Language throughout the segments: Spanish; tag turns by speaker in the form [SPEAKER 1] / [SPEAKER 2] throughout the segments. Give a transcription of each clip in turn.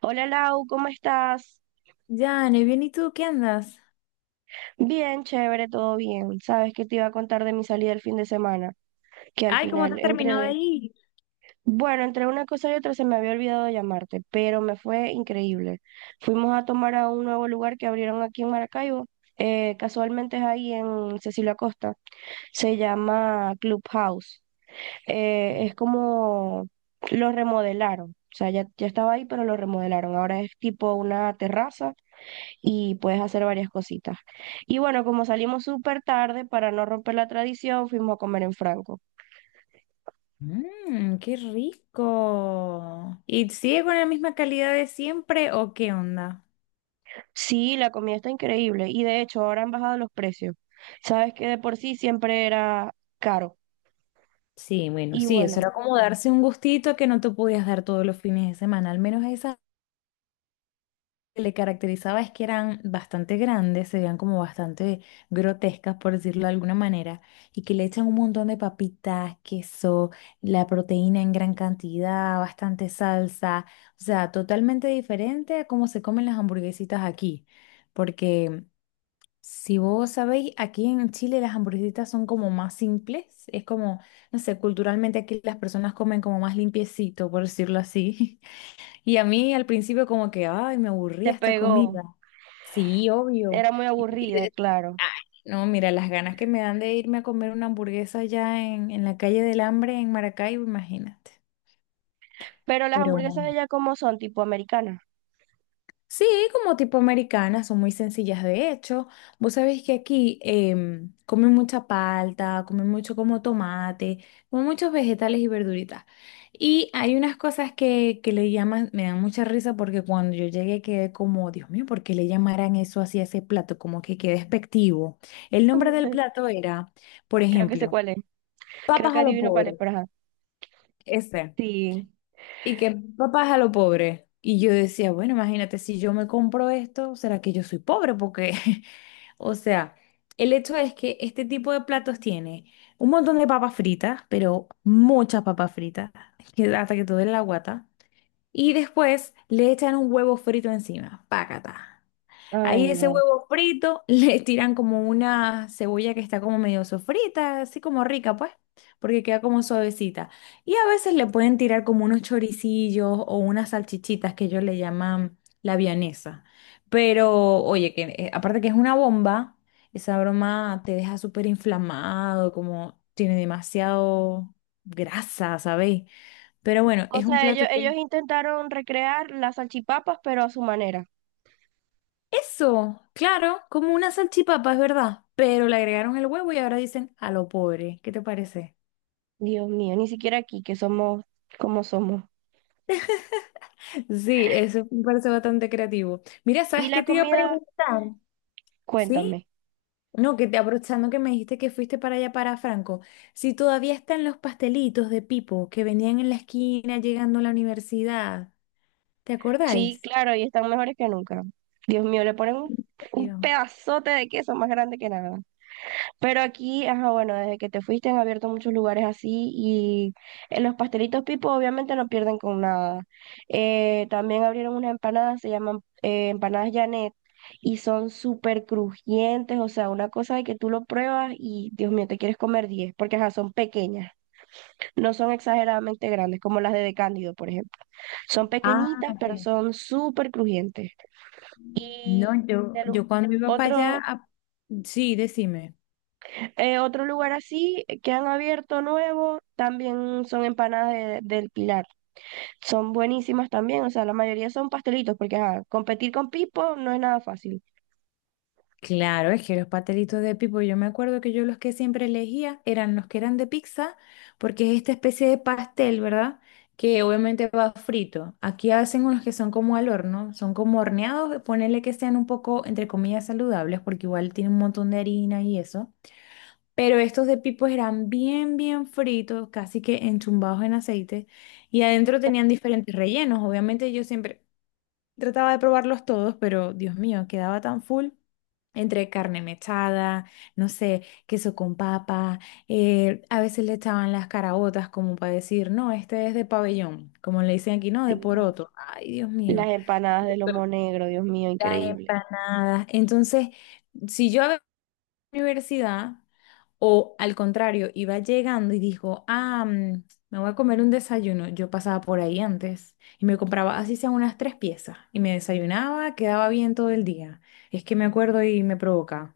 [SPEAKER 1] Hola Lau, ¿cómo estás?
[SPEAKER 2] Ya, ne, bien, ¿y tú qué andas?
[SPEAKER 1] Bien, chévere, todo bien. Sabes que te iba a contar de mi salida el fin de semana, que al
[SPEAKER 2] Ay, ¿cómo te
[SPEAKER 1] final,
[SPEAKER 2] terminó de ir?
[SPEAKER 1] bueno, entre una cosa y otra se me había olvidado de llamarte, pero me fue increíble. Fuimos a tomar a un nuevo lugar que abrieron aquí en Maracaibo, casualmente es ahí en Cecilio Acosta, se llama Clubhouse. Es como lo remodelaron, o sea, ya estaba ahí, pero lo remodelaron. Ahora es tipo una terraza y puedes hacer varias cositas. Y bueno, como salimos súper tarde, para no romper la tradición, fuimos a comer en Franco.
[SPEAKER 2] Mmm, qué rico. ¿Y sigue con la misma calidad de siempre o qué onda?
[SPEAKER 1] Sí, la comida está increíble y de hecho ahora han bajado los precios. Sabes que de por sí siempre era caro.
[SPEAKER 2] Sí, bueno,
[SPEAKER 1] Y
[SPEAKER 2] sí, eso
[SPEAKER 1] bueno,
[SPEAKER 2] era como darse un gustito que no te podías dar todos los fines de semana, al menos a esa. Que le caracterizaba es que eran bastante grandes, se veían como bastante grotescas, por decirlo de alguna manera, y que le echan un montón de papitas, queso, la proteína en gran cantidad, bastante salsa, o sea, totalmente diferente a cómo se comen las hamburguesitas aquí, porque si vos sabéis, aquí en Chile las hamburguesitas son como más simples, es como, no sé, culturalmente aquí las personas comen como más limpiecito, por decirlo así. Y a mí al principio como que, ay, me
[SPEAKER 1] te
[SPEAKER 2] aburría esta
[SPEAKER 1] pegó.
[SPEAKER 2] comida. Sí, obvio.
[SPEAKER 1] Era muy
[SPEAKER 2] Y- y
[SPEAKER 1] aburrida,
[SPEAKER 2] de-
[SPEAKER 1] claro.
[SPEAKER 2] Ay, no, mira, las ganas que me dan de irme a comer una hamburguesa allá en la calle del Hambre en Maracaibo, imagínate.
[SPEAKER 1] Pero las
[SPEAKER 2] Pero
[SPEAKER 1] hamburguesas de ella como son, tipo americanas.
[SPEAKER 2] sí, como tipo americanas, son muy sencillas de hecho. Vos sabéis que aquí comen mucha palta, comen mucho como tomate, comen muchos vegetales y verduritas. Y hay unas cosas que le llaman, me dan mucha risa porque cuando yo llegué quedé como, Dios mío, ¿por qué le llamarán eso así a ese plato? Como que qué despectivo. El nombre del plato era, por
[SPEAKER 1] Creo que sé
[SPEAKER 2] ejemplo,
[SPEAKER 1] cuál es. Creo
[SPEAKER 2] papas
[SPEAKER 1] que
[SPEAKER 2] a lo
[SPEAKER 1] adivino cuál es,
[SPEAKER 2] pobre,
[SPEAKER 1] pero ajá.
[SPEAKER 2] ese.
[SPEAKER 1] Sí.
[SPEAKER 2] Y que papá a lo pobre. Y yo decía, bueno, imagínate, si yo me compro esto, ¿será que yo soy pobre? Porque, o sea, el hecho es que este tipo de platos tiene un montón de papas fritas, pero muchas papas fritas, que hasta que todo duele la guata. Y después le echan un huevo frito encima, pácata.
[SPEAKER 1] Ay,
[SPEAKER 2] Ahí ese
[SPEAKER 1] no.
[SPEAKER 2] huevo frito le tiran como una cebolla que está como medio sofrita, así como rica, pues, porque queda como suavecita. Y a veces le pueden tirar como unos choricillos o unas salchichitas que ellos le llaman la vianesa. Pero, oye, que aparte que es una bomba, esa broma te deja súper inflamado, como tiene demasiado grasa, ¿sabéis? Pero bueno,
[SPEAKER 1] O
[SPEAKER 2] es un
[SPEAKER 1] sea, ellos,
[SPEAKER 2] plato
[SPEAKER 1] ellos
[SPEAKER 2] que.
[SPEAKER 1] intentaron recrear las salchipapas, pero a su manera.
[SPEAKER 2] Eso, claro, como una salchipapa, es verdad, pero le agregaron el huevo y ahora dicen a lo pobre. ¿Qué te parece?
[SPEAKER 1] Dios mío, ni siquiera aquí, que somos como somos.
[SPEAKER 2] Sí, eso me parece bastante creativo. Mira,
[SPEAKER 1] ¿Y
[SPEAKER 2] ¿sabes qué
[SPEAKER 1] la
[SPEAKER 2] te iba a
[SPEAKER 1] comida?
[SPEAKER 2] preguntar? ¿Sí?
[SPEAKER 1] Cuéntame.
[SPEAKER 2] No, que te aprovechando que me dijiste que fuiste para allá para Franco, si todavía están los pastelitos de Pipo que venían en la esquina llegando a la universidad, ¿te
[SPEAKER 1] Sí,
[SPEAKER 2] acordáis?
[SPEAKER 1] claro, y están mejores que nunca. Dios mío, le ponen
[SPEAKER 2] ¿En
[SPEAKER 1] un
[SPEAKER 2] serio?
[SPEAKER 1] pedazote de queso más grande que nada. Pero aquí, ajá, bueno, desde que te fuiste han abierto muchos lugares así y los pastelitos Pipo obviamente no pierden con nada. También abrieron unas empanadas, se llaman empanadas Janet. Y son súper crujientes, o sea, una cosa de que tú lo pruebas y Dios mío, te quieres comer 10, porque ajá, son pequeñas. No son exageradamente grandes, como las de por ejemplo. Son
[SPEAKER 2] Ah,
[SPEAKER 1] pequeñitas, pero
[SPEAKER 2] ok.
[SPEAKER 1] son súper crujientes. Y
[SPEAKER 2] No, yo,
[SPEAKER 1] de lu-
[SPEAKER 2] yo cuando iba para allá,
[SPEAKER 1] otro,
[SPEAKER 2] sí, decime.
[SPEAKER 1] otro lugar así que han abierto nuevo también son del Pilar. Son buenísimas también, o sea, la mayoría son pastelitos, porque ajá, competir con Pipo no es nada fácil.
[SPEAKER 2] Claro, es que los pastelitos de pipo, yo me acuerdo que yo los que siempre elegía eran los que eran de pizza, porque es esta especie de pastel, ¿verdad? Que obviamente va frito. Aquí hacen unos que son como al horno, son como horneados, ponerle que sean un poco, entre comillas, saludables, porque igual tiene un montón de harina y eso. Pero estos de pipo eran bien, bien fritos, casi que enchumbados en aceite, y adentro tenían diferentes rellenos. Obviamente yo siempre... Trataba de probarlos todos, pero Dios mío, quedaba tan full entre carne mechada, no sé, queso con papa, a veces le echaban las caraotas como para decir, no, este es de pabellón, como le dicen aquí, no, de
[SPEAKER 1] Sí.
[SPEAKER 2] poroto. Ay, Dios
[SPEAKER 1] Las
[SPEAKER 2] mío.
[SPEAKER 1] empanadas de lomo negro, Dios mío,
[SPEAKER 2] Las
[SPEAKER 1] increíble.
[SPEAKER 2] empanadas. Entonces, si yo a universidad o al contrario, iba llegando y dijo, ah, me voy a comer un desayuno. Yo pasaba por ahí antes y me compraba así sea unas tres piezas y me desayunaba, quedaba bien todo el día. Es que me acuerdo y me provoca.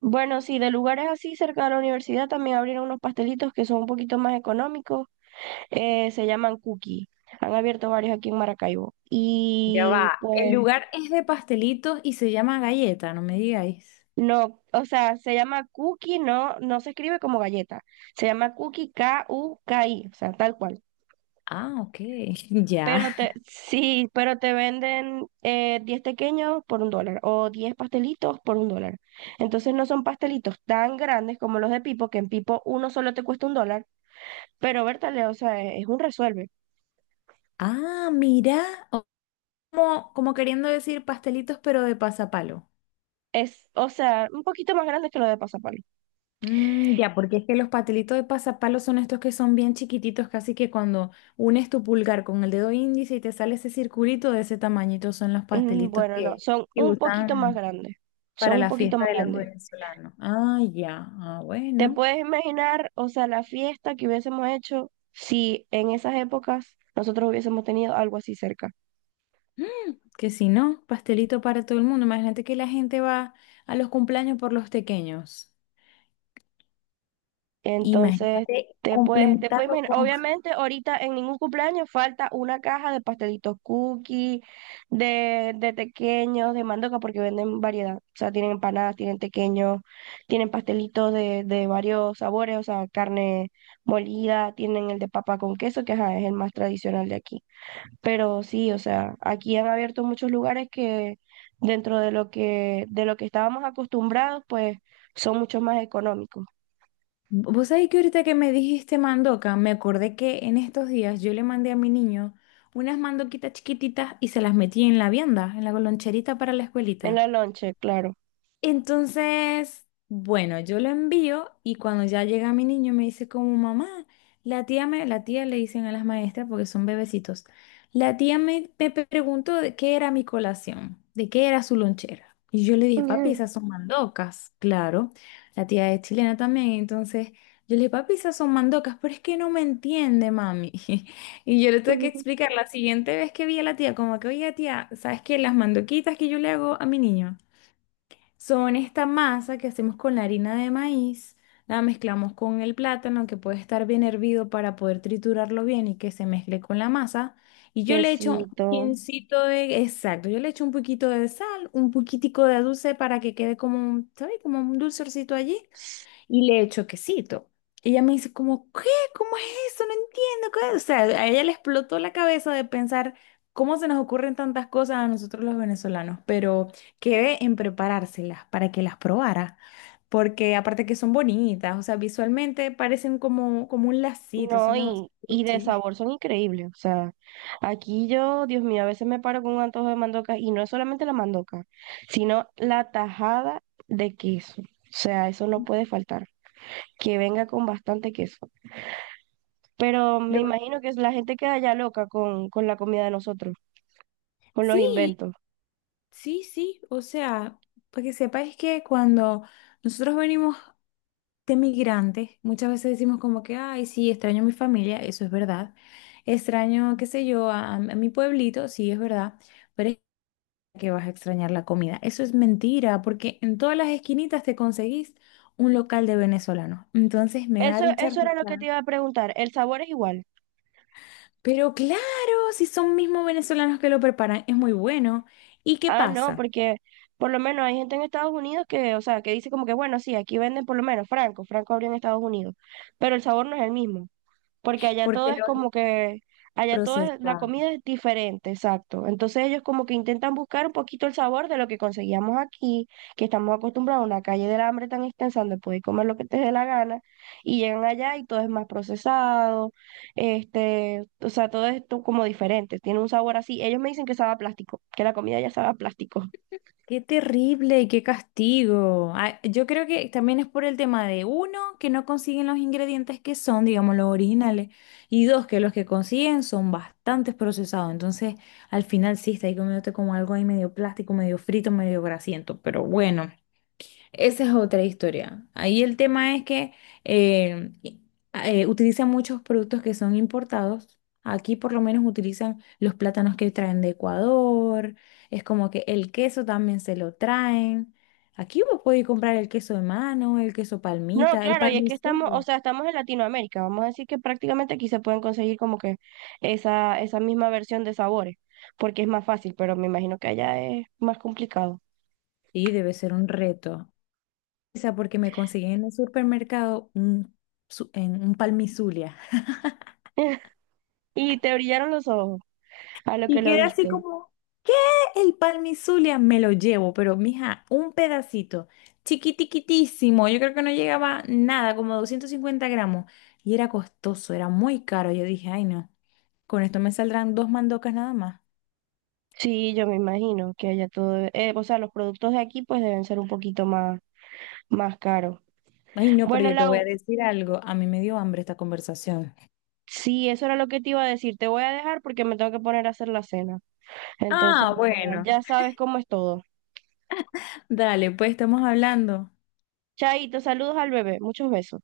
[SPEAKER 1] Bueno, sí, de lugares así cerca de la universidad también abrieron unos pastelitos que son un poquito más económicos, se llaman Cookie. Han abierto varios aquí en Maracaibo.
[SPEAKER 2] Ya
[SPEAKER 1] Y
[SPEAKER 2] va. El
[SPEAKER 1] pues
[SPEAKER 2] lugar es de pastelitos y se llama Galleta, no me digáis.
[SPEAKER 1] no, o sea, se llama Cookie, no se escribe como galleta. Se llama Cookie K-U-K-I, o sea, tal cual.
[SPEAKER 2] Ah, ok, ya.
[SPEAKER 1] Sí, pero te venden 10 pequeños por $1 o 10 pastelitos por $1. Entonces no son pastelitos tan grandes como los de Pipo, que en Pipo uno solo te cuesta $1, pero Bertale, o sea, es un resuelve.
[SPEAKER 2] Ah, mira, o- como queriendo decir pastelitos pero de pasapalo.
[SPEAKER 1] Es, o sea, un poquito más grande que lo de Pasapalo.
[SPEAKER 2] Mm, ya, porque es que los patelitos de pasapalos son estos que son bien chiquititos, casi que cuando unes tu pulgar con el dedo índice y te sale ese circulito de ese tamañito, son los
[SPEAKER 1] Mm,
[SPEAKER 2] pastelitos
[SPEAKER 1] bueno, no,
[SPEAKER 2] que,
[SPEAKER 1] son
[SPEAKER 2] que
[SPEAKER 1] un poquito más
[SPEAKER 2] usan
[SPEAKER 1] grandes.
[SPEAKER 2] para
[SPEAKER 1] Son un
[SPEAKER 2] la
[SPEAKER 1] poquito
[SPEAKER 2] fiesta
[SPEAKER 1] más
[SPEAKER 2] de los
[SPEAKER 1] grandes.
[SPEAKER 2] venezolanos. Ah, ya, ah,
[SPEAKER 1] ¿Te
[SPEAKER 2] bueno.
[SPEAKER 1] puedes imaginar, o sea, la fiesta que hubiésemos hecho si en esas épocas nosotros hubiésemos tenido algo así cerca?
[SPEAKER 2] Mm, que si no, pastelito para todo el mundo. Imagínate que la gente va a los cumpleaños por los pequeños.
[SPEAKER 1] Entonces,
[SPEAKER 2] Imagínate
[SPEAKER 1] te puedes
[SPEAKER 2] complementarlo
[SPEAKER 1] imaginar.
[SPEAKER 2] con.
[SPEAKER 1] Obviamente, ahorita en ningún cumpleaños falta una caja de pastelitos cookie, de tequeños, de mandoca, porque venden variedad. O sea, tienen empanadas, tienen tequeños, tienen pastelitos de varios sabores, o sea, carne molida, tienen el de papa con queso, que ajá, es el más tradicional de aquí. Pero sí, o sea, aquí han abierto muchos lugares que dentro de lo que estábamos acostumbrados, pues son mucho más económicos.
[SPEAKER 2] Vos sabés que ahorita que me dijiste mandoca, me acordé que en estos días yo le mandé a mi niño unas mandoquitas chiquititas y se las metí en la vianda, en la loncherita para la
[SPEAKER 1] En
[SPEAKER 2] escuelita.
[SPEAKER 1] la lonche, claro.
[SPEAKER 2] Entonces, bueno, yo lo envío y cuando ya llega mi niño me dice como mamá, la tía le dicen a las maestras porque son bebecitos, la tía me preguntó de qué era mi colación, de qué era su lonchera. Y yo le dije, papi, esas son mandocas, claro. La tía es chilena también, entonces yo le dije, papi, esas son mandocas, pero es que no me entiende, mami. Y yo le tuve que explicar la siguiente vez que vi a la tía, como que, oye, tía, ¿sabes qué? Las mandoquitas que yo le hago a mi niño. Son esta masa que hacemos con la harina de maíz, la mezclamos con el plátano que puede estar bien hervido para poder triturarlo bien y que se mezcle con la masa. Y yo le echo un
[SPEAKER 1] Quesito.
[SPEAKER 2] pincito de, exacto, yo le echo un poquito de sal, un poquitico de dulce para que quede como un, ¿sabes? Como un dulcercito allí. Y le echo quesito. Ella me dice como, ¿qué? ¿Cómo es eso? No entiendo. ¿Qué? O sea, a ella le explotó la cabeza de pensar cómo se nos ocurren tantas cosas a nosotros los venezolanos, pero quedé en preparárselas para que las probara, porque aparte que son bonitas, o sea, visualmente parecen como, como un lacito,
[SPEAKER 1] No,
[SPEAKER 2] son demasiado...
[SPEAKER 1] y de
[SPEAKER 2] Sí.
[SPEAKER 1] sabor son increíbles. O sea, aquí yo, Dios mío, a veces me paro con un antojo de mandoca y no es solamente la mandoca, sino la tajada de queso. O sea, eso no puede faltar, que venga con bastante queso. Pero me
[SPEAKER 2] Lo-
[SPEAKER 1] imagino que la gente queda ya loca con la comida de nosotros, con los
[SPEAKER 2] sí,
[SPEAKER 1] inventos.
[SPEAKER 2] sí, sí, o sea, para que sepáis que cuando nosotros venimos de migrantes, muchas veces decimos como que, ay, sí, extraño a mi familia, eso es verdad. Extraño, qué sé yo, a mi pueblito, sí, es verdad, pero es que vas a extrañar la comida. Eso es mentira, porque en todas las esquinitas te conseguís un local de venezolanos. Entonces me da
[SPEAKER 1] Eso,
[SPEAKER 2] mucha
[SPEAKER 1] eso era lo que te
[SPEAKER 2] risa.
[SPEAKER 1] iba a preguntar. ¿El sabor es igual?
[SPEAKER 2] Pero claro, si son mismos venezolanos que lo preparan, es muy bueno. ¿Y qué
[SPEAKER 1] Ah, no,
[SPEAKER 2] pasa?
[SPEAKER 1] porque por lo menos hay gente en Estados Unidos que, o sea, que dice como que, bueno, sí, aquí venden por lo menos Franco, Franco abrió en Estados Unidos, pero el sabor no es el mismo porque allá todo
[SPEAKER 2] Porque
[SPEAKER 1] es
[SPEAKER 2] lo
[SPEAKER 1] como que, la
[SPEAKER 2] procesan.
[SPEAKER 1] comida es diferente, exacto. Entonces ellos como que intentan buscar un poquito el sabor de lo que conseguíamos aquí, que estamos acostumbrados a una calle del hambre tan extensa donde puedes comer lo que te dé la gana, y llegan allá y todo es más procesado, este, o sea, todo esto como diferente, tiene un sabor así. Ellos me dicen que sabe a plástico, que la comida ya sabe a plástico.
[SPEAKER 2] Qué terrible y qué castigo. Ah, yo creo que también es por el tema de uno, que no consiguen los ingredientes que son, digamos, los originales, y dos, que los que consiguen son bastante procesados. Entonces, al final sí, está ahí comiéndote como algo ahí medio plástico, medio frito, medio grasiento, pero bueno. Esa es otra historia. Ahí el tema es que eh, i- utilizan muchos productos que son importados. Aquí por lo menos utilizan los plátanos que traen de Ecuador. Es como que el queso también se lo traen. Aquí vos podés comprar el queso de mano, el queso
[SPEAKER 1] No,
[SPEAKER 2] palmita, el
[SPEAKER 1] claro, y es que estamos, o
[SPEAKER 2] palmicillo.
[SPEAKER 1] sea, estamos en Latinoamérica, vamos a decir que prácticamente aquí se pueden conseguir como que esa misma versión de sabores, porque es más fácil, pero me imagino que allá es más complicado.
[SPEAKER 2] Sí, debe ser un reto. O sea, porque me conseguí en el supermercado en un palmizulia.
[SPEAKER 1] Y te brillaron los ojos a lo
[SPEAKER 2] Y
[SPEAKER 1] que lo
[SPEAKER 2] quedé así
[SPEAKER 1] viste.
[SPEAKER 2] como, ¿qué? El Palmizulia me lo llevo, pero mija, un pedacito, chiquitiquitísimo, yo creo que no llegaba nada, como 250 gramos, y era costoso, era muy caro. Yo dije, ay no, con esto me saldrán dos mandocas nada más.
[SPEAKER 1] Sí, yo me imagino que allá todo, o sea, los productos de aquí pues deben ser un poquito más, más caros.
[SPEAKER 2] Ay no, pero
[SPEAKER 1] Bueno,
[SPEAKER 2] yo te voy a
[SPEAKER 1] Lau,
[SPEAKER 2] decir algo, a mí me dio hambre esta conversación.
[SPEAKER 1] sí, eso era lo que te iba a decir, te voy a dejar porque me tengo que poner a hacer la cena. Entonces,
[SPEAKER 2] Ah,
[SPEAKER 1] bueno,
[SPEAKER 2] bueno,
[SPEAKER 1] ya sabes cómo es todo.
[SPEAKER 2] dale, pues estamos hablando.
[SPEAKER 1] Chaito, saludos al bebé, muchos besos.